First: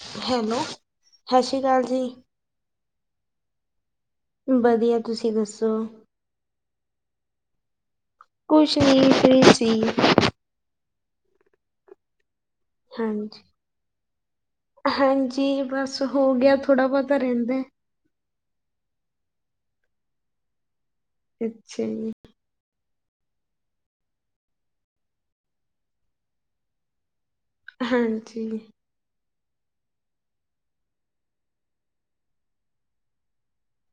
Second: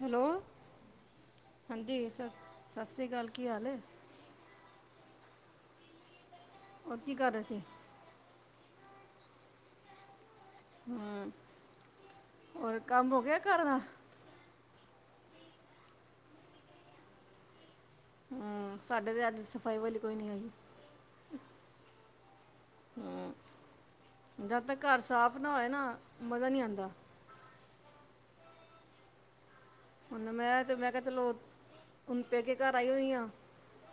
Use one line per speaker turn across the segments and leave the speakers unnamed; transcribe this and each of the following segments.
Hello,
ਸਤਿ ਸ਼੍ਰੀ ਅਕਾਲ ਜੀ,
ਹਾਂਜੀ ਸ ਸਤਿ ਸ਼੍ਰੀ ਅਕਾਲ, ਕੀ ਹਾਲ ਏ?
ਵਧੀਆ, ਤੁਸੀਂ ਦੱਸੋ?
ਹੋਰ ਕੀ ਕਰ ਰਹੇ ਸੀ।
ਕੁੱਛ ਨੀ ਫ੍ਰੀ ਸੀ।
ਹਮ, ਹੋਰ ਕੰਮ ਹੋ ਗਿਆ
ਹਾਂਜੀ,
ਘਰ ਦਾ।
ਹਾਂਜੀ ਬਸ ਹੋ ਗਿਆ ਥੋੜ੍ਹਾ ਬਹੁਤਾ ਰਹਿੰਦਾ।
ਹਮ ਸਾਡੇ ਤੇ ਅੱਜ ਸਫ਼ਾਈ ਵਾਲੀ ਕੋਈ ਨਈ ਆਈ।
ਅੱਛਾ ਜੀ।
ਹਮ, ਜਦ ਤੱਕ ਘਰ ਸਾਫ਼ ਨਾ ਹੋਏ ਨਾ ਮਜ਼ਾ ਨਹੀਂ ਆਦਾ।
ਹਾਂਜੀ।
ਹੁਣ ਮੈਂ ਮੈਂ ਕਿਹਾ ਚਲੋ ਹੁਨ ਪੇਕੇ ਘਰ ਆਈ ਹੋਈ ਆ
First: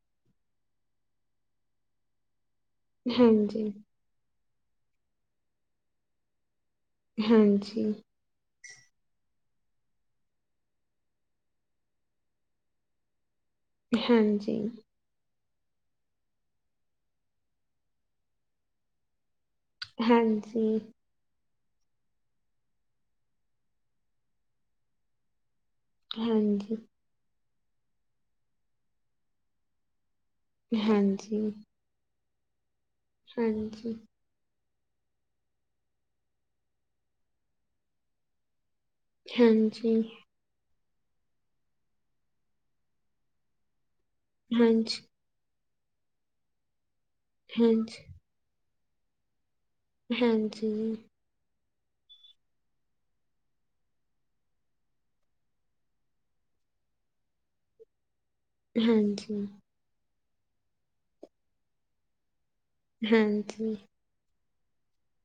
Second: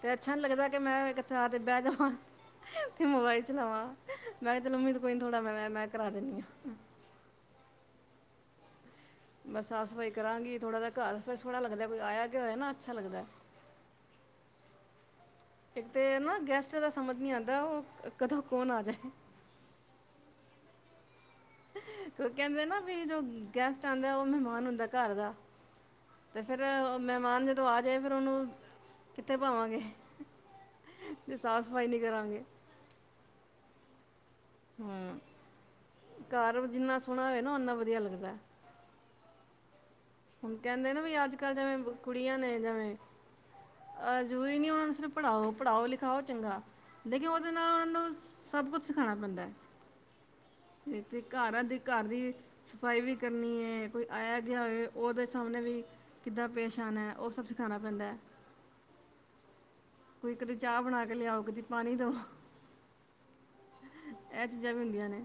ਤੇ ਅੱਛਾ ਨੀ ਲੱਗਦਾ ਕਿ ਮੈਂ ਇੱਥੇ ਆ ਕੇ ਬਹਿ ਜਾਵਾਂ। ਤੇ ਮੋਬਾਈਲ
ਹਾਂਜੀ।
ਚਲਾਵਾਂ ਮੈਂ ਤੇ ਲਮੀ ਸੀ ਪਈ ਥੋੜਾ ਮੋਬਾਈਲ ਮੈਂ ਕਰਾ ਦਿੰਦੀ ਹਾਂ।
ਹਾਂਜੀ।
ਬਸ ਸਾਫ਼ ਸਫ਼ਾਈ ਕਰਾਂਗੀ ਥੋੜ੍ਹਾ ਜਹਾ ਘਰ ਫਿਰ ਸੋਹਣਾ ਲੱਗਦਾ ਏ ਕੋਈ ਆਇਆ ਗਿਆ ਹੋਇਆ ਨਾ ਅੱਛਾ ਲੱਦਾ ਏ।
ਹਾਂਜੀ।
ਇੱਕ ਤੇ ਏਹਨਾ ਗੈਸਟਾ ਦਾ ਸਮਝ ਨੀ ਆਉਂਦਾ ਉਹ ਕਦੋਂ ਕੌਣ ਆ ਜਾਏ।
ਹਾਂਜੀ।
ਕਹਿੰਦੇ ਨਾ ਵੀ ਜੋ ਗੈਸਟ ਆਉਂਦਾ ਉਹ ਮਹਿਮਾਨ ਹੁੰਦਾ ਘਰ ਦਾ। ਤੇ ਫਿਰ
ਹਾਂਜੀ,
ਮਹਿਮਾਨ ਜਦੋਂ ਆ ਜਾਏ ਫਿਰ ਉਹਨੂੰ ਕਿੱਥੇ ਭਾਵਾ ਗੇ।
ਹਾਂਜੀ।
ਸਵਾਈ ਨੀ ਕਰਾ ਗੇ।
ਹਾਂਜੀ।
ਹਮ ਘਰ ਜਿੰਨਾ ਸੋਹਣਾ ਹੋਵੇ ਨਾ ਓਨਾ ਵਧੀਆ ਲੱਗਦਾ ਏ।
ਹਾਂਜੀ।
ਹੁਣ ਕਹਿੰਦੇ ਨਾ ਵੀ ਅੱਜ ਕੱਲ ਜਿਵੇਂ ਕੁੜੀਆਂ ਨੇ ਜਿਵੇਂ ਜ਼ਰੂਰੀ ਨੀ ਉਹਨਾਂ ਨੂੰ
ਹਾਂਜੀ,
ਸਿਰਫ ਪੜਾਓ ਪੜਾਓ ਲਿਖਾਓ ਚੰਗਾ ਲੇਕਿਨ ਉਹ
ਹਾਂਜੀ
ਸਭ ਕੁੱਛ ਸਿਖਾਉਣਾ ਪੈਂਦਾ ਏ
ਹਾਂਜੀ ਜੀ
ਘਰ ਆ ਦੀ ਘਰ ਦੀ ਸਫਾਈ ਵੀ ਕਰਨੀ ਹੈ ਕੋਈ ਆਇਆ ਗਿਆ ਹੋਵੇ ਉਹਦੇ ਸਾਹਮਣੇ ਵੀ ਕਿੱਦਾਂ ਪੇਸ਼ ਆਨਾ ਹੈ ਉਹ ਸਭ ਸਿਖਾਉਣਾ ਪੈਂਦਾ ਏ
ਹਾਂਜੀ
ਕੋਈ ਕਦੇ ਚਾਹ ਬਣਾ ਕੇ ਲਿਆਓ ਕਦੀ ਪਾਣੀ ਦਓ
ਹਾਂਜੀ
ਇਹ ਚੀਜ਼ਾਂ ਵੀ ਹੁੰਦੀਆਂ ਨੇ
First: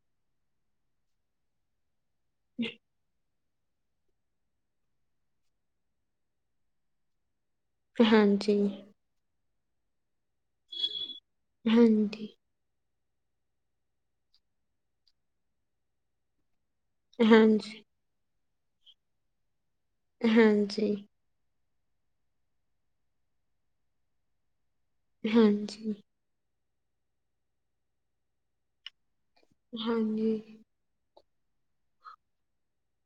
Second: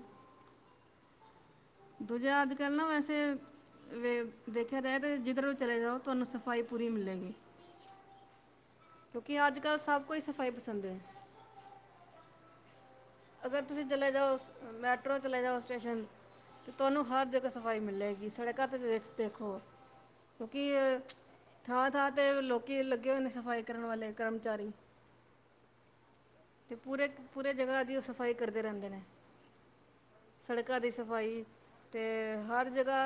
ਦੂਜਾ ਅੱਜ ਕੱਲ ਨਾ ਵੈਸੇ ਵੇ ਦੇਖਿਆ ਜਾਏ ਤਾਂ ਜਿੱਧਰ ਵੀ ਚਲੇ ਜਾਓ ਤੁਹਾਨੂੰ ਸਫਾਈ ਪੂਰੀ ਮਿਲੇਗੀ
ਹਾਂਜੀ
ਕਿਉਂਕਿ ਅੱਜ ਕੱਲ ਸਭ ਕਿਉਂ ਸਫਾਈ ਪਸੰਦ ਹੈ।
ਹਾਂਜੀ
ਅਗਰ ਤੁਸੀਂ ਚਲੇ ਜਾਓ ਮੈਟਰੋ ਚਲੇ ਜਾਓ ਸਟੇਸ਼ਨ ਤੇ ਤੁਹਾਨੂੰ ਹਰ ਜਗ੍ਹਾ ਸਫ਼ਾਈ ਮਿਲੇਗੀ ਸੜਕਾਂ ਤੇ ਦੇਖੋ ਕਿਉਂਕਿ
ਹਾਂਜੀ।
ਥਾਂ ਥਾਂ ਤੇ ਲੋਕੀ ਲੱਗੇ ਹੋਏ ਨੇ ਸਫ਼ਾਈ ਕਰਨ ਵਾਲੇ ਕਰਮਚਾਰੀ
ਹਾਂਜੀ
ਤੇ ਪੂਰੇ ਪੂਰੇ ਜਗ੍ਹਾ ਦੀ ਉਹ ਸਫਾਈ ਕਰਦੇ ਰਹਿੰਦੇ ਨੇ
ਹਾਂਜੀ
ਕਣਕਾਂ ਦੀ ਸਫਾਈ ਤੇ ਹਰ ਜਗ੍ਹਾ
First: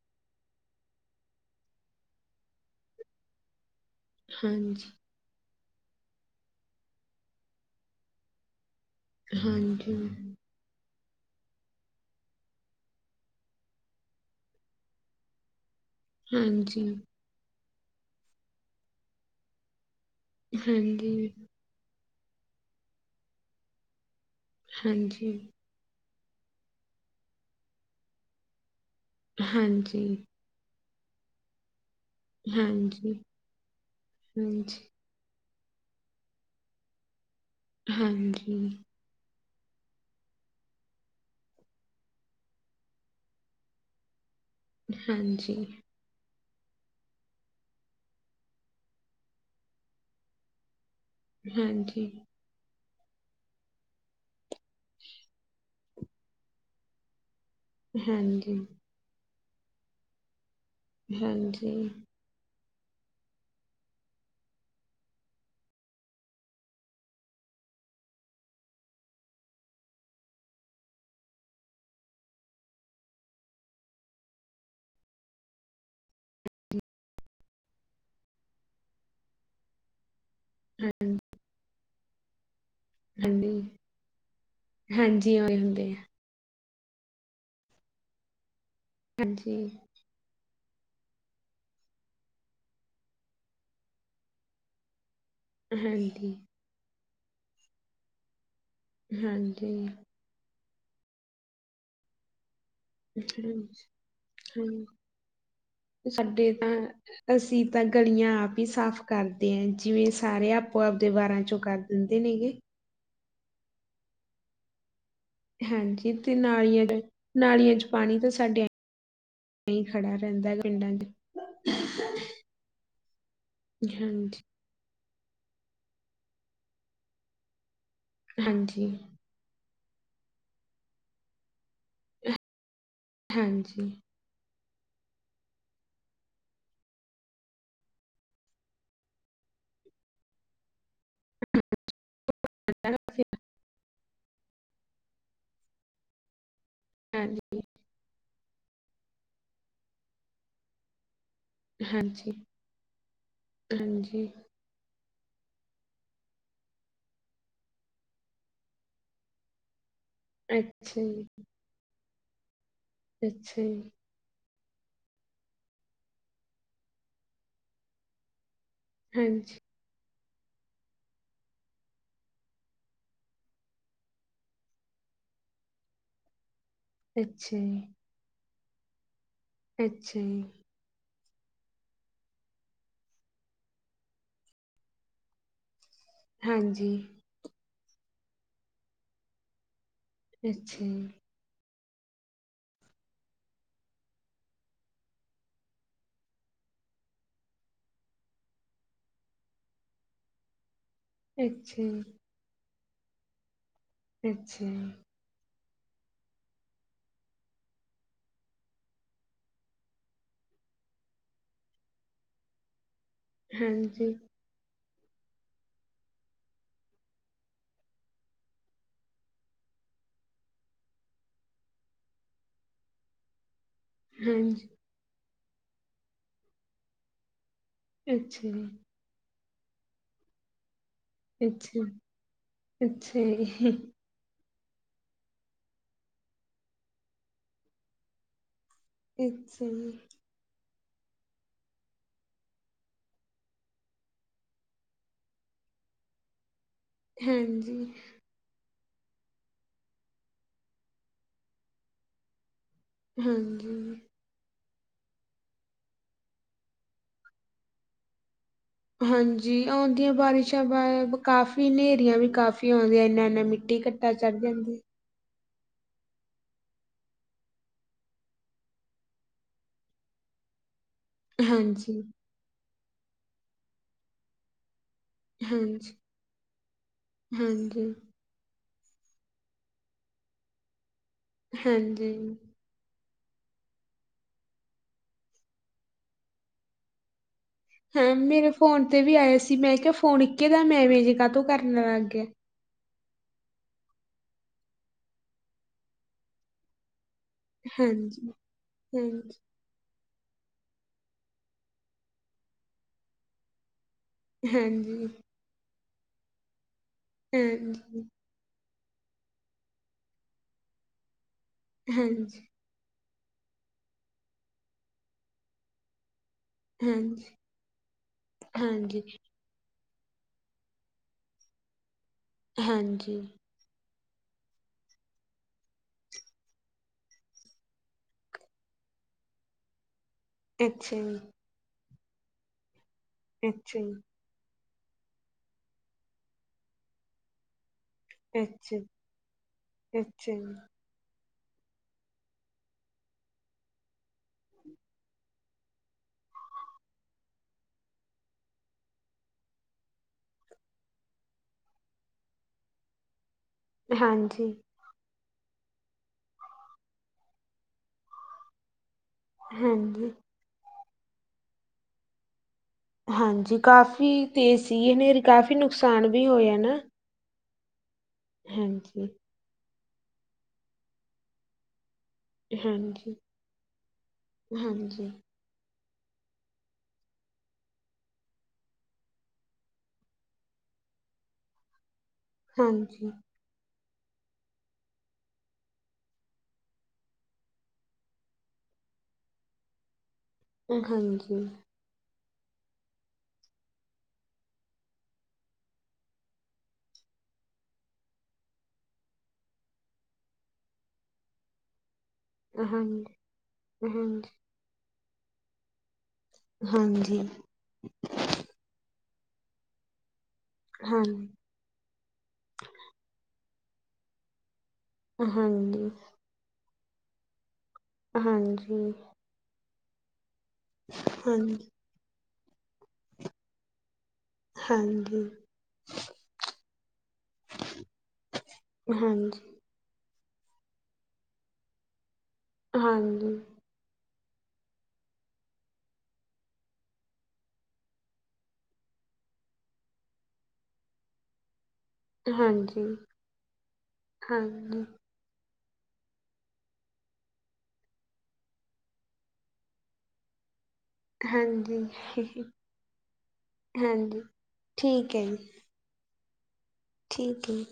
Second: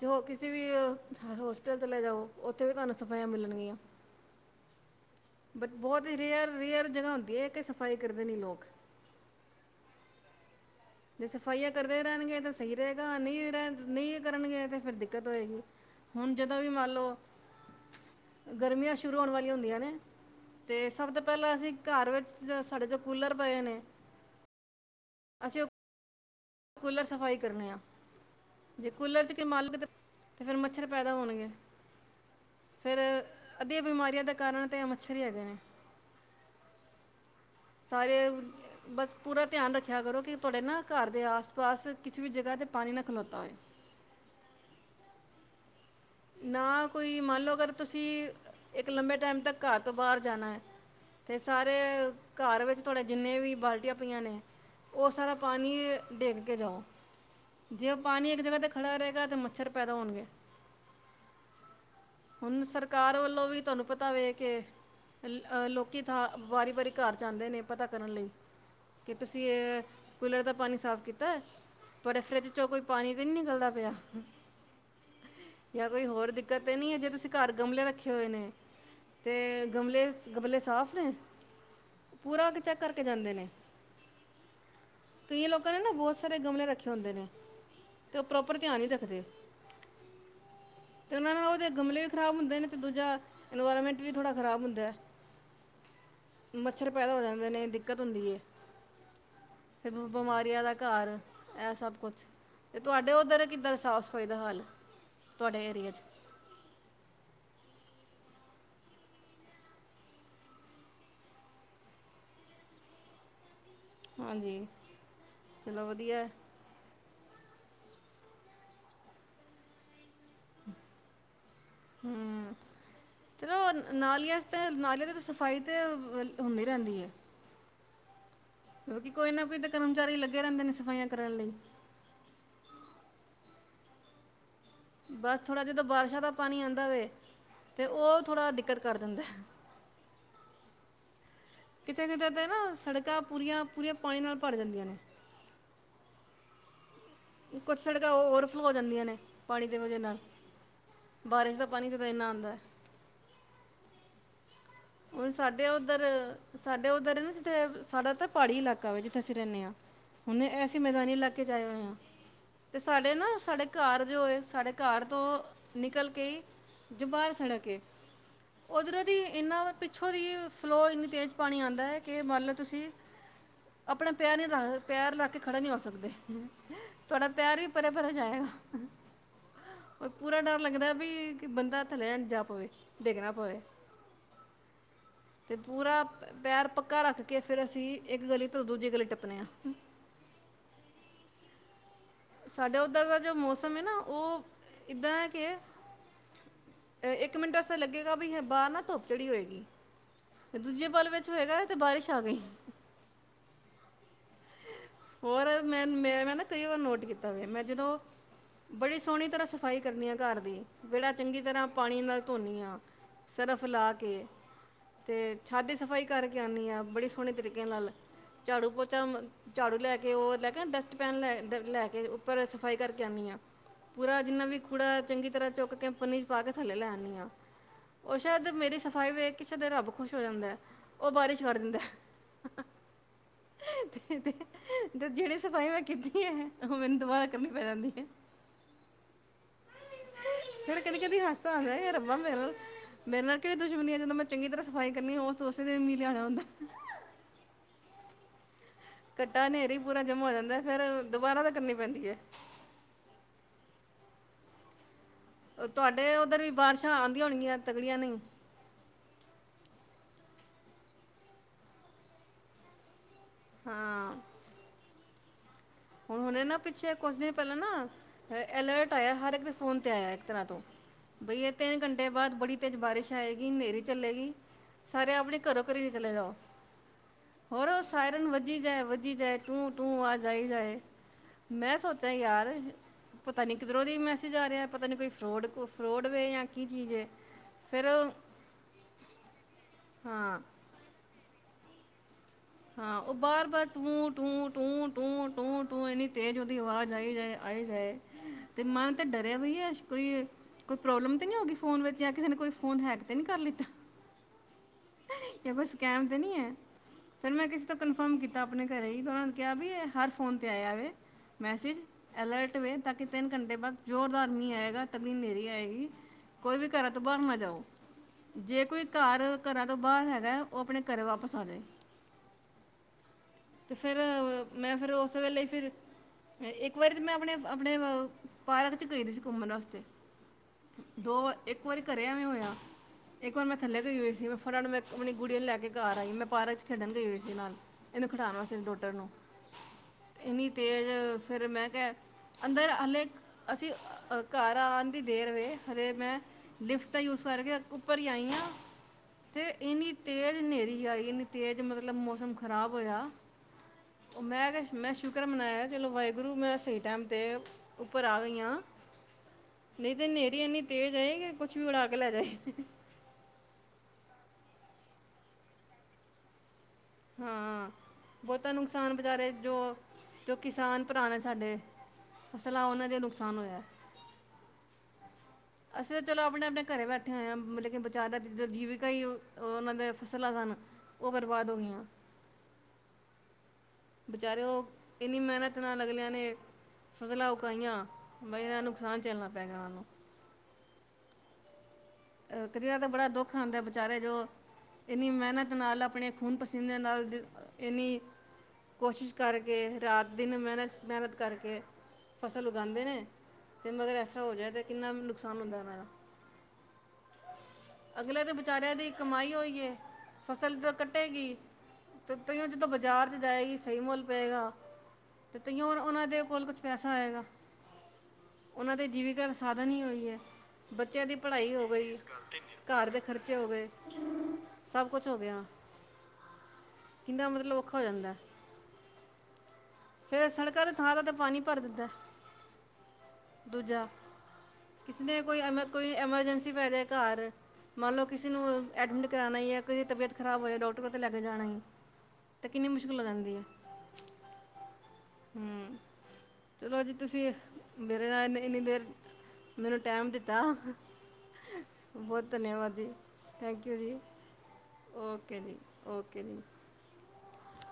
ਜੋ ਕਿਸੇ ਵੀ ਹੋਸਪਿਟਲ ਕਲੇ ਜਾਓ ਉੱਥੇ ਵੀ ਤੁਹਾਨੂੰ ਸਫਾਈਆਂ ਮਿਲਣਗੀਆਂ
ਹਾਂਜੀ
ਬਟ ਬਹੁਤ ਹੀ ਰੇਅਰ ਰੇਅਰ ਜਗ੍ਹਾ ਹੁੰਦੀ ਹੈ ਕਿ ਸਫਾਈ ਕਰਦੇ ਨਹੀਂ ਲੋਕ
ਹਾਂਜੀ
ਜੇ ਸਫਾਈਆਂ ਕਰਦੇ ਰਹਿਣਗੇ ਤਾਂ ਸਹੀ ਰਹੇਗਾ ਨਹੀਂ ਰਹਨ ਨਹੀਂ ਕਰਨਗੇ ਤੇ ਫਿਰ ਦਿੱਕਤ ਹੋਏਗੀ ਹੁਣ ਜਦੋਂ ਵੀ
ਹਾਂਜੀ,
ਮੰਨ ਲਓ ਗਰਮੀਆਂ ਸ਼ੁਰੂ ਹੋਣ ਵਾਲੀਆਂ ਹੁੰਦੀਆਂ ਨੇ
ਹਾਂਜੀ,
ਤੇ ਸਭ ਤੋਂ
ਹਾਂਜੀ,
ਪਹਿਲਾਂ ਅਸੀਂ ਘਰ ਵਿੱਚ ਸਾਡੇ ਤੋਂ ਕੂਲਰ ਪਏ ਨੇ
ਹਾਂਜੀ
ਅਸੀਂ ਉਹ ਕੂਲਰ ਸਫ਼ਾਈ ਕਰਨੇ ਹਾਂ ਜੇ ਕੂਲਰ ਚ ਕਿ ਮਨ ਲੋ ਕੀਤੇ
ਹਾਂਜੀ,
ਤੇ ਫਿਰ ਮੱਛਰ ਪੈਦਾ ਹੋਣਗੇ ਫਿਰ
ਹਾਂਜੀ,
ਅੱਧੀਆਂ ਬਿਮਾਰੀਆਂ ਦਾ ਕਾਰਨ ਤੇ ਇਹ ਮੱਛਰ ਹੈਗੇ ਨੇ ਸਾਰੇ
ਹਾਂਜੀ,
ਬਸ ਪੂਰਾ ਧਿਆਨ ਰੱਖਿਆ ਕਰੋ ਕਿ ਤੁਹਾਡੇ ਨਾ ਘਰ ਦੇ ਆਸ ਪਾਸ ਕਿਸੇ ਵੀ ਜਗ੍ਹਾ ਤੇ ਪਾਣੀ ਨਾ ਖਲੋਤਾ ਹੋਵੇ
ਹਾਂਜੀ
ਨਾ ਕੋਈ ਮੰਨ ਲਓ ਅਗਰ ਤੁਸੀਂ ਇੱਕ ਲੰਬੇ ਟਾਈਮ ਤੱਕ ਘਰ ਤੋਂ ਬਾਹਰ ਜਾਣਾ ਹੈ। ਤੇ ਸਾਰੇ
ਹਾਂਜੀ,
ਘਰ ਵਿੱਚ ਤੁਹਾਡੇ ਜਿੰਨੇ ਵੀ ਬਾਲਟੀਆਂ ਪਈਆਂ ਨੇ ਉਹ ਸਾਰਾ ਪਾਣੀ ਡਿੱਗ ਕੇ ਜਾਓ ਜੇ ਉਹ ਪਾਣੀ ਇੱਕ ਜਗ੍ਹਾ
ਹਾਂਜੀ,
'ਤੇ ਖੜਾ ਰਹੇਗਾ ਤਾਂ ਮੱਛਰ ਪੈਦਾ ਹੋਣਗੇ
ਹਾਂਜੀ
ਹੁਣ ਸਰਕਾਰ ਵੱਲੋਂ ਵੀ ਤੁਹਾਨੂੰ ਪਤਾ ਵੇ ਕੇ ਲੋਕੀ ਥਾਂ ਵਾਰੀ ਵਾਰੀ ਘਰ ਜਾਂਦੇ ਨੇ ਪਤਾ ਕਰਨ ਲਈ ਕਿ ਤੁਸੀਂ ਕੂਲਰ ਦਾ ਪਾਣੀ ਸਾਫ਼ ਕੀਤਾ ਤੁਹਾਡੇ ਫਰਿੱਜ ਚੋਂ ਕੋਈ ਪਾਣੀ ਤੇ ਨਹੀਂ ਨਿਕਲਦਾ ਪਿਆ ਜਾਂ ਕੋਈ ਹੋਰ ਦਿੱਕਤ ਤਾਂ ਨਹੀਂ ਹੈ ਜੇ ਤੁਸੀਂ ਘਰ ਗਮਲੇ ਰੱਖੇ ਹੋਏ ਨੇ ਤੇ ਗਮਲੇ ਗਮਲੇ ਸਾਫ ਨੇ
ਹਾਂ
ਪੂਰਾ ਕੇ ਚੈੱਕ ਕਰਕੇ ਜਾਂਦੇ ਨੇ
ਹਾਂਜੀ, ਹਾਂਜੀ
ਕਈਆਂ
ਆਏ
ਲੋਕਾਂ ਨੇ
ਹੁੰਦੇ
ਨਾ
ਆ
ਬਹੁਤ ਸਾਰੇ ਗਮਲੇ ਰੱਖੇ ਹੁੰਦੇ ਨੇ ਤੇ ਉਹ ਪ੍ਰੋਪਰ ਧਿਆਨ ਹੀ ਰੱਖਦੇ
ਜੀ
ਤੇ ਉਹਨਾਂ ਨਾਲ ਉਹਦੇ ਗਮਲੇ ਵੀ ਖਰਾਬ ਹੁੰਦੇ ਨੇਂ ਤੇ ਦੂਜਾ ਇਨਵਾਇਰਮੈਂਟ ਵੀ ਥੋੜ੍ਹਾ ਖ਼ਰਾਬ ਹੁੰਦਾ ਐ।
ਹਾਂਜੀ।
ਮੱਛਰ ਪੈਦਾ ਹੋ ਜਾਂਦੇ ਨੇਂ ਦਿੱਕਤ ਹੁੰਦੀ ਐ।
ਹਾਂਜੀ।
ਬਿਮਾਰੀਆਂ ਦਾ ਘਰ, ਇਹ ਸਭ ਕੁਛ ਤੇ ਤੁਹਾਡੇ ਉੱਧਰ ਕਿੱਦਾਂ ਸਾਫ਼ ਸਫਾਈ ਦਾ ਹੱਲ
ਹਾਂ
ਤੁਹਾਡੇ ਏਰਿਏ ਚ
ਸਾਡੇ ਤਾਂ ਅਸੀਂ ਤਾਂ ਗਲੀਆਂ ਆਪ ਈ ਸਾਫ਼ ਕਰਦੇ ਆਂ, ਜਿਵੇਂ ਸਾਰੇ ਆਪੋ ਆਪਦੇ ਵਾਰਾਂ ਚੋਂ ਕਰਦੇ ਦਿੰਦੇ ਨੀਂ ਗੇ
ਹਾਂਜੀ। ਚਲੋ
ਹਾਂਜੀ
ਵਧੀਆ ਹੈ।
ਤੇ ਨਾਲ [unintelligible] ਨਾਲੀਆਂ ਚ ਪਾਣੀ ਤਾਂ ਸਾਡੇ ਨਈਂ ਖੜਾ ਰਹਿੰਦਾ ਪਿੰਡਾਂ ਚ
ਹਂ, ਚਲੋ
ਹਾਂਜੀ
ਨਾਲੀਆਂ ਚ ਤੇ ਨਾਲੀਆਂ ਦੀ ਤਾਂ ਸਫਾਈ ਤੇ ਅ ਹੁੰਦੀ ਰਹਿੰਦੀ ਐ।
ਹਾਂਜੀ।
ਕੋਈ ਨਾਂ ਕੋਈ ਤਾਂ ਕਰਮਚਾਰੀ ਲੱਗੇ ਰਹਿੰਦੇ ਨੇਂ ਸਫਾਈਆਂ ਕਰਨ ਲਈ।
[unintelligible] ਹਾਂਜੀ।
ਬਸ ਥੋੜ੍ਹਾ ਜਦੋਂ ਬਾਰਸ਼ਾਂ ਦਾ ਪਾਣੀ ਆਂਦਾ ਵੇ ਤਾਂ ਉਹ ਥੋੜ੍ਹਾ ਦਿੱਕਤ ਕਰ ਦਿੰਦਾ ਐ।
[unintelligible]
ਕਿਤੇ-ਕਿਤੇ, ਤਾਂ ਨਾਂ ਸੜਕਾਂ
ਹਾਂਜੀ
ਪੂਰੀਆਂ-ਪੂਰੀਆਂ, ਪਾਣੀ ਨਾਲ ਭਰ ਜਾਂਦੀਆਂ ਨੇਂ।
ਹਾਂਜੀ।
ਕੁਝ ਸੜਕਾਂ ਉਹ ਔਰ ਫਲੋ ਹੋ ਜਾਂਦੀਆਂ ਨੇਂ, ਪਾਣੀ ਦੇ ਵਜੇ ਨਾਲ, ਬਾਰਿਸ਼ ਦਾ ਪਾਣੀ ਜਦੋਂ ਇੰਨਾ
ਹਾਂਜੀ,
ਆਉਂਦਾ ਹੈ
ਹਾਂਜੀ।
ਹੁਣ ਸਾਡੇ ਉੱਧਰ ਸਾਡੇ ਉੱਧਰ ਨਾਂ ਜਿੱਥੇ ਸਾਡਾ ਤਾਂ ਪਹਾੜੀ ਇਲਾਕਾ ਵੇ ਜਿੱਥੇ ਅਸੀਂ ਰਹਿਣੇ ਆਂ। ਹੁਣ ਅਸੀਂ
ਅੱਛਾ
ਮੈਦਾਨੀ
ਜੀ
ਇਲਾਕੇ ਚ ਆਏ ਹੋਏ ਆ ਤੇ ਸਾਡੇ ਨਾਂ
ਅੱਛਾ
ਸਾਡੇ
ਜੀ
ਘਰ ਜੋ ਹੋਏ ਸਾਡੇ ਘਰ ਤੋਂ ਨਿਕਲ ਕੇ ਜੋ ਬਾਹਰ ਸੜਕੇ ਉੱਧਰੋਂ ਦੀ
ਹਾਂਜੀ
ਇੰਨਾਂ ਪਿੱਛੋਂ ਦੀ ਫਲੋ ਇੰਨੀ ਤੇਜ਼ ਪਾਣੀ ਆਂਦਾ ਐ ਕਿ ਮੰਨ ਲਓ ਤੁਸੀਂ ਆਪਣਾ ਪੈਰ ਨ੍ਹੀਂ ਰੱਖ, ਪੈਰ ਰੱਖ ਕੇ ਖੜ੍ਹਾ ਨਈਂ ਹੋ ਸਕਦੇ। ਤੁਹਾਡਾ
ਅੱਛਾ
ਪਿਆਰ ਵੀ ਪਰੇ-ਪਰੇ ਜਾਏਗਾ,
ਜੀ
[unintelligible]
ਅੱਛਾ
ਪੂਰਾ ਡਰ ਲੱਗਦਾ ਪੀ ਕਿ ਬੰਦਾ ਥੱਲੇ ਲੈਣ ਜਾ ਪਵੇ ਡਿੱਗ ਣਾ ਪਵੇ। ਤੇ ਪੂਰਾ
ਜੀ
ਪੈਰ
ਹਾਂਜੀ
ਪੱਕਾ ਰੱਖ ਕੇ ਫੇਰ ਅਸੀਂ ਇੱਕ ਗਲੀ ਤੋਂ ਦੂਜੀ ਗਲੀ ਟੱਪਣੇ ਆਂ।
ਅੱਛਾ।
ਸਾਡੇ ਉੱਧਰ ਦਾ ਜੋ ਮੌਸਮ ਐ ਨਾਂ ਉਹ ਇੱਦਾਂ ਐ ਕਿ ਅ, ਇੱਕ ਮਿੰਟ ਐਸਾ ਲੱਗੇਗਾ ਵੀ ਬਾਹਰ ਨਾਂ ਧੁੱਪ ਚੜ੍ਹੀ ਹੋਏਗੀ, ਦੂਜੇ ਪਲ ਵਿੱਚ
ਜੀ
ਹੋਏਗਾ ਏ ਤੇ ਬਾਰਿਸ਼ ਆ ਗਈ।
ਅੱਛਾ।
ਹੋਰ ਮੈਂ ਮੇ ਮੈਂ ਨਾਂ ਕਈ ਵਾਰ ਨੋਟ ਕੀਤਾ ਵੈ। ਮੈਂ ਜਦੋਂ ਬੜੀ ਸੋਹਣੀ ਤਰ੍ਹਾਂ ਸਫਾਈ ਕਰਨੀਆਂ ਘਰ ਦੀ, ਵੈੜਾ ਚੰਗੀ ਤਰ੍ਹਾਂ ਪਾਣੀ ਨਾਲ ਧੋਣੀ ਆਂ। ਸਰਫ ਲਾ
ਹਾਂਜੀ
ਕੇ ਅਤੇ ਛੱਡ ਦੀ ਸਫਾਈ ਕਰਕੇ ਆਣੀ ਆਂ ਬੜੇ ਸੋਹਣੇ ਤਰੀਕੇ ਨਾਲ। ਝਾੜੂ ਪੋਚਾ ਮ, ਝਾੜੂ ਲੈ ਕੇ ਉਹ ਲੈਕੇ ਡਸਟਬੈਨ ਲੈ ਲੈ ਉੱਪਰ ਸਫ਼ਾਈ ਕਰਕੇ ਆਣੀ ਆਂ, ਪੂਰਾ ਜਿੰਨਾ ਵੀ
ਹਾਂਜੀ
ਕੂੜਾ ਚੰਗੀ ਤਰ੍ਹਾਂ ਚੁੱਕ ਕੇ ਪਨ੍ਹੀ ਚ ਪਾ ਕੇ ਥੱਲੇ ਲੈ ਆਣੀ ਆਂ, ਉਹ ਸ਼ਾਇਦ
ਅੱਛਾ
ਮੇਰੀ
ਜੀ
ਸਫ਼ਾਈ ਵੇਖ ਕੇ ਸ਼ਾਇਦ ਰੱਬ ਖੁਸ਼ ਹੋ ਜਾਂਦਾ। ਉਹ ਬਾਰਿਸ਼ ਕਰ ਦਿੰਦਾ
ਅੱਛਾ ਅੱਛਾ ਜੀ
[unintelligible] ਤੇ [unintelligible] ਜਿਹੜੀ ਸਫਾਈ ਮੈਂ ਕੀਤੀ ਐਂ ਉਹ ਮੈਨੂੰ ਦੁਬਾਰਾ ਕਰਨੀ ਪੈ ਜਾਂਦੀ ਐ।
ਇੱਹ ਤੇ ਸਹੀ ਏ।
[unintelligible] ਫਿਰ ਕਦੀ-ਕਦੀ ਹਾਸਾ ਆਂਦਾ ਏ ਰੱਬਾ ਮੇਰੇਲ ਮੇਰੇ ਨਾਲ ਕਿਹੜ ਦੁਸ਼ਮਣੀ ਆ ਜਦੋ ਮੈਂ ਚੰਗੀ ਤਰ੍ਹਾਂ ਸਫ਼ਾਈ ਕਰਨੀ, ਉਹ ਉਸੇ ਦਿਨ ਮੀਹ ਲਿਆਣਾ ਹੁੰਦਾ।
ਹਾਂਜੀ।
ਘੱਟਾ ਹਨੇਰੀ ਪੂਰਾ ਜਮਾ ਹੋ ਜਾਂਦਾ, ਫੇਰ ਦੁਬਾਰਾ ਤੋ ਕਰਨੀ ਪੈਂਦੀ ਐ।
ਹੂੰ-ਹੂੰ।
ਤੁਹਾਡੇ ਉੱਧਰ ਵੀ ਬਾਰਿਸ਼ਾਂ ਆਂਦੀਆਂ ਹੋਣਗੀਆਂ ਤਗੜੀਆਂ ਨਈ।
ਹਾਂਜੀ, ਆਉਂਦੀਆਂ ਬਾਰਿਸ਼ਾਂ ਬਾ ਕਾਫ਼ੀ ਨੇਰੀਆਂ ਵੀ ਕਾਫ਼ੀ ਆਉਂਦੀਆਂ, ਇਹਨਾਂ ਨੇ ਮੈ ਮਿੱਟੀ ਘੱਟਾ
ਹਾਂ
ਚੜ ਜਾਂਦੀ ਐ।
ਹੁਣ ਹੁਣੇ ਨਾ ਪਿੱਛੇ ਕੁਛ ਦਿਨ ਪਹਿਲਾਂ ਨਾ ਅਲਰਟ ਆਇਆ ਹਰ ਇੱਕ ਫੋਨ ਤੇ ਆਇਆ, ਇੱਕ ਤਰ੍ਹਾਂ ਤੋਂ ਬਈ ਐ ਤਿੰਨ
ਹਾਂਜੀ
ਘੰਟੇ ਬਾਅਦ ਬੜੀ ਤੇਜ਼ ਬਾਰਿਸ਼ ਆਏਗੀ, ਨ੍ਹੇਰੀ ਚੱਲੇਗੀ। ਸਾਰੇ ਆਪਣੇ ਘਰੋਂ ਘਰੀ ਵੀ
ਹਾਂਜੀ
ਚਲੇ ਜਾਓ, ਹੋਰ ਉਹ
ਹਾਂਜੀ
ਸਾਇਰਨ ਵ ਵੱਜੀ ਜਾਏ-ਵੱਜੀ ਜਾਏ, ਟੂੰ-ਟੂੰ ਆ ਜਾਈ ਜਾਏ, ਮੈਂ ਸੋਚਾਂ
ਹਾਂਜੀ
ਯਾਰ ਪਤਾ ਨੀ ਕਿਧਰੋਂ ਦੀ ਮੈਸੇਜ ਆ ਰਿਹਾ, ਪਤਾ ਨਹੀਂ ਕੋਈ ਫਰੋਡ-ਫਰੋਡ ਵੇ ਜਾਂ ਕੀ ਚੀਜ਼ ਏ।
ਹਾਂ ਮੇਰੇ ਫੋਨ ਤੇ ਵੀ ਆਏ ਸੀ, ਮੈਂ ਕਿਹਾ ਫੋਨ
ਹਾਂ
ਇੱਕੇ ਦਮ ਐਵੇਂ ਜੇ ਕਾਹਤੋਂ ਕਰਨ ਲੱਗ ਗਿਆ।
ਹਾਂ, ਉਹ ਵਾਰ-ਵਾਰ ਟੂੰ-ਟੂੰ-ਟੂੰ-ਟੂੰ-ਟੂੰ-ਟੂੰ ਏਨੀ ਤੇਜ ਓਹਦੀ ਆਵਾਜ਼ ਆਈ ਜਾਏ। ਆਏ ਜਾਏ,
ਹਾਂਜੀ
ਤੇ ਮਨ ਤੇ ਡਰਿਆ
ਹਾਂਜੀ
ਵੀ ਐ ਕੋਈ ਕੋਈ ਪ੍ਰੋਬਲਮ ਤੇ ਨੀ ਹੋ ਗਈ ਫੋਨ ਵਿੱਚ, ਜਾਂ ਕਿਸੇ ਨੇ ਕੋਈ ਫੋਨ ਹੈਕ ਤੇ ਨਹੀਂ ਕਰ ਲਿੱਤਾ।
ਹਾਂਜੀ।
ਜਾਂ ਕੋਈ ਸਕੈਮ ਤੇ ਨਈ ਐ, ਫਿਰ ਮੈਂ ਕਿਸੇ ਤੋਂ
ਹਾਂਜੀ
ਕਨਫਰਮ ਕੀ ਤਾ ਆਪਣੇ ਘਰੇ ਹੀ, ਉਹਨਾਂ ਨੇ ਕਿਹਾ ਵੀ ਇਹ ਹਰ ਫੋਨ ਤੇ ਆਇਆ ਵੇ ਮੈਸੇਜ
ਹਾਂਜੀ
ਅਲਰਟ‌। ਵੇ ਤਾਂ ਕਿ ਤਿੰਨ ਘੰਟੇ ਬਾਅਦ ਜ਼ੋਰਦਾਰ ਮੀਂਹ ਆਏਗਾ, ਤਕੜੀ ਨੇਰੀ ਆਏਗੀ। ਕੋਈ ਵੀ ਘਰਾਂ ਤੋਂ ਬਾਹਰ
ਹਾਂਜੀ
ਨਾ ਜਾਓ, ਜੇ ਕੋਈ
ਹਾਂਜੀ
ਘਰ ਘਰਾਂ ਤੋਂ ਬਾਹਰ ਹੈਗਾ, ਓਹ ਆਪਣੇ ਘਰੇ ਵਾਪਸ ਆ ਜਾਏ।
ਹਾਂਜੀ।
ਤੇ ਫੇਰ ਮੈਂ ਫੇਰ ਓਸ ਵੇਲੇ ਈ ਫਿਰ ਇੱਕ ਵਾਰੀ ਤਾਂ ਮੈਂ ਆਪਣੇ-ਆਪਣੇ ਪਾਰਕ ਚ ਗਈ ਸੀ ਘੁੰਮਣ ਵਾਸਤੇ।
ਅੱਛਾ ਜੀ
ਦੋ ਵ ਇੱਕ ਵਾਰੀ ਘਰੇ ਐਵੇਂ ਹੋਇਆ, ਇੱਕ ਵਾਰ ਮੈਂ
ਅੱਛਾ
ਥੱਲੇ ਗਈ
ਜੀ
ਹੋਈ ਸੀ। ਫਟਾਫਟ ਮੈਂ ਆਪਣੀ ਗੁਡੀ ਨੂੰ ਲੈ ਕੇ ਘਰ ਆਈ, ਮੈਂ ਪਾਰਕ ਚ ਖੇਡਣ ਗਈ ਹੋਈ ਸੀ ਉਸਦੇ ਨਾਲ। ਇਹਨੂੰ ਖਡਾਣ ਵਾਸਤੇ
ਅੱਛਾ ਜੀ,
ਡੋਟਰ ਨੂੰ,
ਅੱਛਾ
ਇੰਨੀ
ਜੀ
ਤੇਜ਼ ਫਿਰ ਮੈਂ ਕਿਹਾ ਅੰਦਰ ਹਲੇੇ, ਅਸੀਂ ਅਹ ਘਰ ਆਣ ਦੀ ਦੇਰ ਵੇ, ਹਲੇ ਮੈਂ ਲਿਫਟ ਦਾ ਯੂਜ ਕਰਕੇ ਉੱਪਰ ਹੀ ਆਈ ਆਂ। ਤੇ ਏਨੀ ਤੇਜ਼ ਨ੍ਹੇਰੀ ਆਈ ਇੰਨੀ ਤੇਜ਼, ਮਤਲਬ ਮੌਸਮ ਖਰਾਬ ਹੋਇਆ। ਉਹ ਮੈਂ
ਹਾਂਜੀ
ਕਿਹਾ ਮੈਂ ਸ਼ੁਕਰ ਮਨਾਇਆ ਚਲੋ ਵਾਹਿਗੁਰੂ, ਮੈਂ ਸਹੀ ਟਾਈਮ ਤੇ ਉੱਪਰ ਆ ਗਈ ਆਂ। ਨਹੀਂ ਤੇ
ਹਾਂਜੀ
ਨੇਰੀ ਏਨੀ ਤੇਜ਼ ਆਈ, ਕਿ ਕੁਛ ਵੀ ਉਡਾ ਕੇ ਲੈ ਜਾਏ।
ਹਾਂਜੀ, ਕਾਫੀ ਤੇਜ਼ ਸੀ ਹਨੇਰੀ, ਕਾਫ਼ੀ ਨੁਕਸਾਨ ਵੀ ਹੋਇਆ ਨਾ।
ਹਾਂ, ਬੋਤਾ ਨੁਕਸਾਨ
ਹਾਂਜੀ
ਬਚਾਰੇ ਜੋ-ਜੋ ਕਿਸਾਨ ਭਰਾ ਨੇ ਸਾਡੇ। ਫਸਲਾਂ ਉਹਨਾਂ ਦੇ ਨੁਕਸਾਨ ਹੋਇਆ
ਹਾਂਜੀ-ਹਾਂਜੀ।
ਅਸੀਂ ਤਾਂ ਚਲੋ ਆਪਣੇ-ਆਪਣੇ ਘਰੇ ਬੈਠੇ ਹੋਏ ਆਂ, ਲੇਕਿਨ ਵਿਚਾਰਾ ਦਾ ਜ ਜੀਵਿਕਾ ਈ ਓਨਾਂ ਦੇ ਫਸਲਾਂ ਸਨ। ਓਹ ਬਰਬਾਦ ਹੋਗੀਆਂ।
ਹਾਂਜੀ।
ਬਚਾਰੇ ਓਹ, ਇੰਨੀ ਮਿਹਨਤ ਨਾਲ ਅਗਲਿਆਂ ਨੇ ਫਸਲਾਂ ਉਗਾਈਆਂ, ਬਈ ਏਨਾਂ ਨੁਕਸਾਨ ਝੱਲਣਾ ਪੈ ਗਿਆ ਓਨਾ ਨੂੰ।
ਹਾਂਜੀ।
ਤੇ ਯਾਰ ਬੜਾ ਦੁੱਖ ਆਂਦਾ, ਵਿਚਾਰੇ ਜੋ ਇੰਨੀ ਮਿਹਨਤ ਨਾਲ, ਆਪਣੇ ਖੂਨ ਪਸੀਨੇ ਨਾਲ, ਏਨੀ ਕੋਸ਼ਿਸ਼ ਕਰਕੇ, ਰਾਤ ਦਿਨ ਮਿਹਨਤ-ਮਿਹਨਤ ਕਰਕੇ ਫਸਲ ਉਗਾਂਦੇ ਨੇ,
ਹਾਂਜੀ
ਤੇ ਮਗਰ ਐਸ ਤਰ੍ਹਾਂ
ਹਾਂਜੀ
ਹੋਜੇ ਤਾਂ ਕਿੰਨਾ ਨੁਕਸਾਨ ਹੁੰਦਾ ਉਹਨਾਂ ਦਾ।
ਹਾਂਜੀ।
ਅਗਲੇ ਤੇ ਬਚਾਰਿਆਂ ਦੀ ਕਮਾਈ ਓਈ ਏ, ਫਸਲ ਤਾਂ ਕੱਟੇਗੀ। ਤੇ ਤਈਓਂ ਜਦੋਂ ਬਾਜ਼ਾਰ ਚ ਜਾਏਗੀ ਸਈ ਮੁੱਲ ਪਏਗਾ, ਤੇ ਤਈਓ
ਹਾਂਜੀ
ਉਨਾਂ ਦੇ ਕੋਲ ਕੁੱਛ ਪੈਸਾ ਆਏਗਾ, ਓਹਨਾਂ
ਹਾਂਜੀ
ਦੇ ਜੀਵਿਕਾ ਦਾ ਸਾਧਨ ਹੀ ਓਹੀ ਐ। ਬੱਚਿਆਂ ਦੀ ਪੜ੍ਹਾਈ ਹੋ
ਹਾਂਜੀ
ਗਈ, ਘਰ ਦੇ ਖ਼ਰਚੇ ਹੋ ਗਏ। ਸਭ ਕੁਝ ਹੋ
ਹਾਂਜੀ।
ਗਿਆ ਕਿੰਦਾ ਮਤਲਬ ਔਖਾ ਹੋ ਜਾਂਦਾ।
ਹਾਂਜੀ।
ਫੇਰ ਸੜਕਾਂ ਤੇ ਥਾਂ-ਥਾਂ ਤੇ ਪਾਣੀ ਭਰ ਦਿਦੈ।
ਹਾਂਜੀ।
ਦੂਜਾ, ਕਿਸ ਨੇ ਕੋਈ ਐਮ ਕੋਈ ਐਮਰਜੈਂਸੀ ਪੈ ਜੇ ਘਰ। ਮੰਨ ਲੋ ਕਿਸੀ ਨੂੰ ਐਡਮਿਟ ਕਰਾਣਾ ਯਾਂ ਕਿਸੇ ਤਬੀਅਤ ਖਰਾਬ ਹੋਜੇ ਡੋਕਟਰ ਕੋਲ ਤੇ ਲੈ ਕੇ ਜਾਣਾ ਈ। ਤੇ ਕਿੰਨੀ ਮੁਸ਼ਕਿਲ ਆਂਦੀ ਏ। ਹੂੰ। ਚਲੋ ਜੀ ਤੁਸੀਂ, ਮੇਰੇ ਨਾਲ ਇੰਨੀ, ਇੰਨੀ ਦੇਰ ਮੈਨੂੰ ਟੈਮ ਦਿੱਤਾ।
ਹਾਂਜੀ।
ਬੋਤ
ਹਾਂਜੀ
ਧਨਿਆਵਾਦ ਜੀ, ਥੈਂਕ ਯੂ ਜੀ,
ਹਾਂਜੀ ਠੀਕ ਹੈ
ਓਕੇ ਜੀ- ਓਕੇ ਜੀ।
ਠੀਕ ਐ ਜੀ।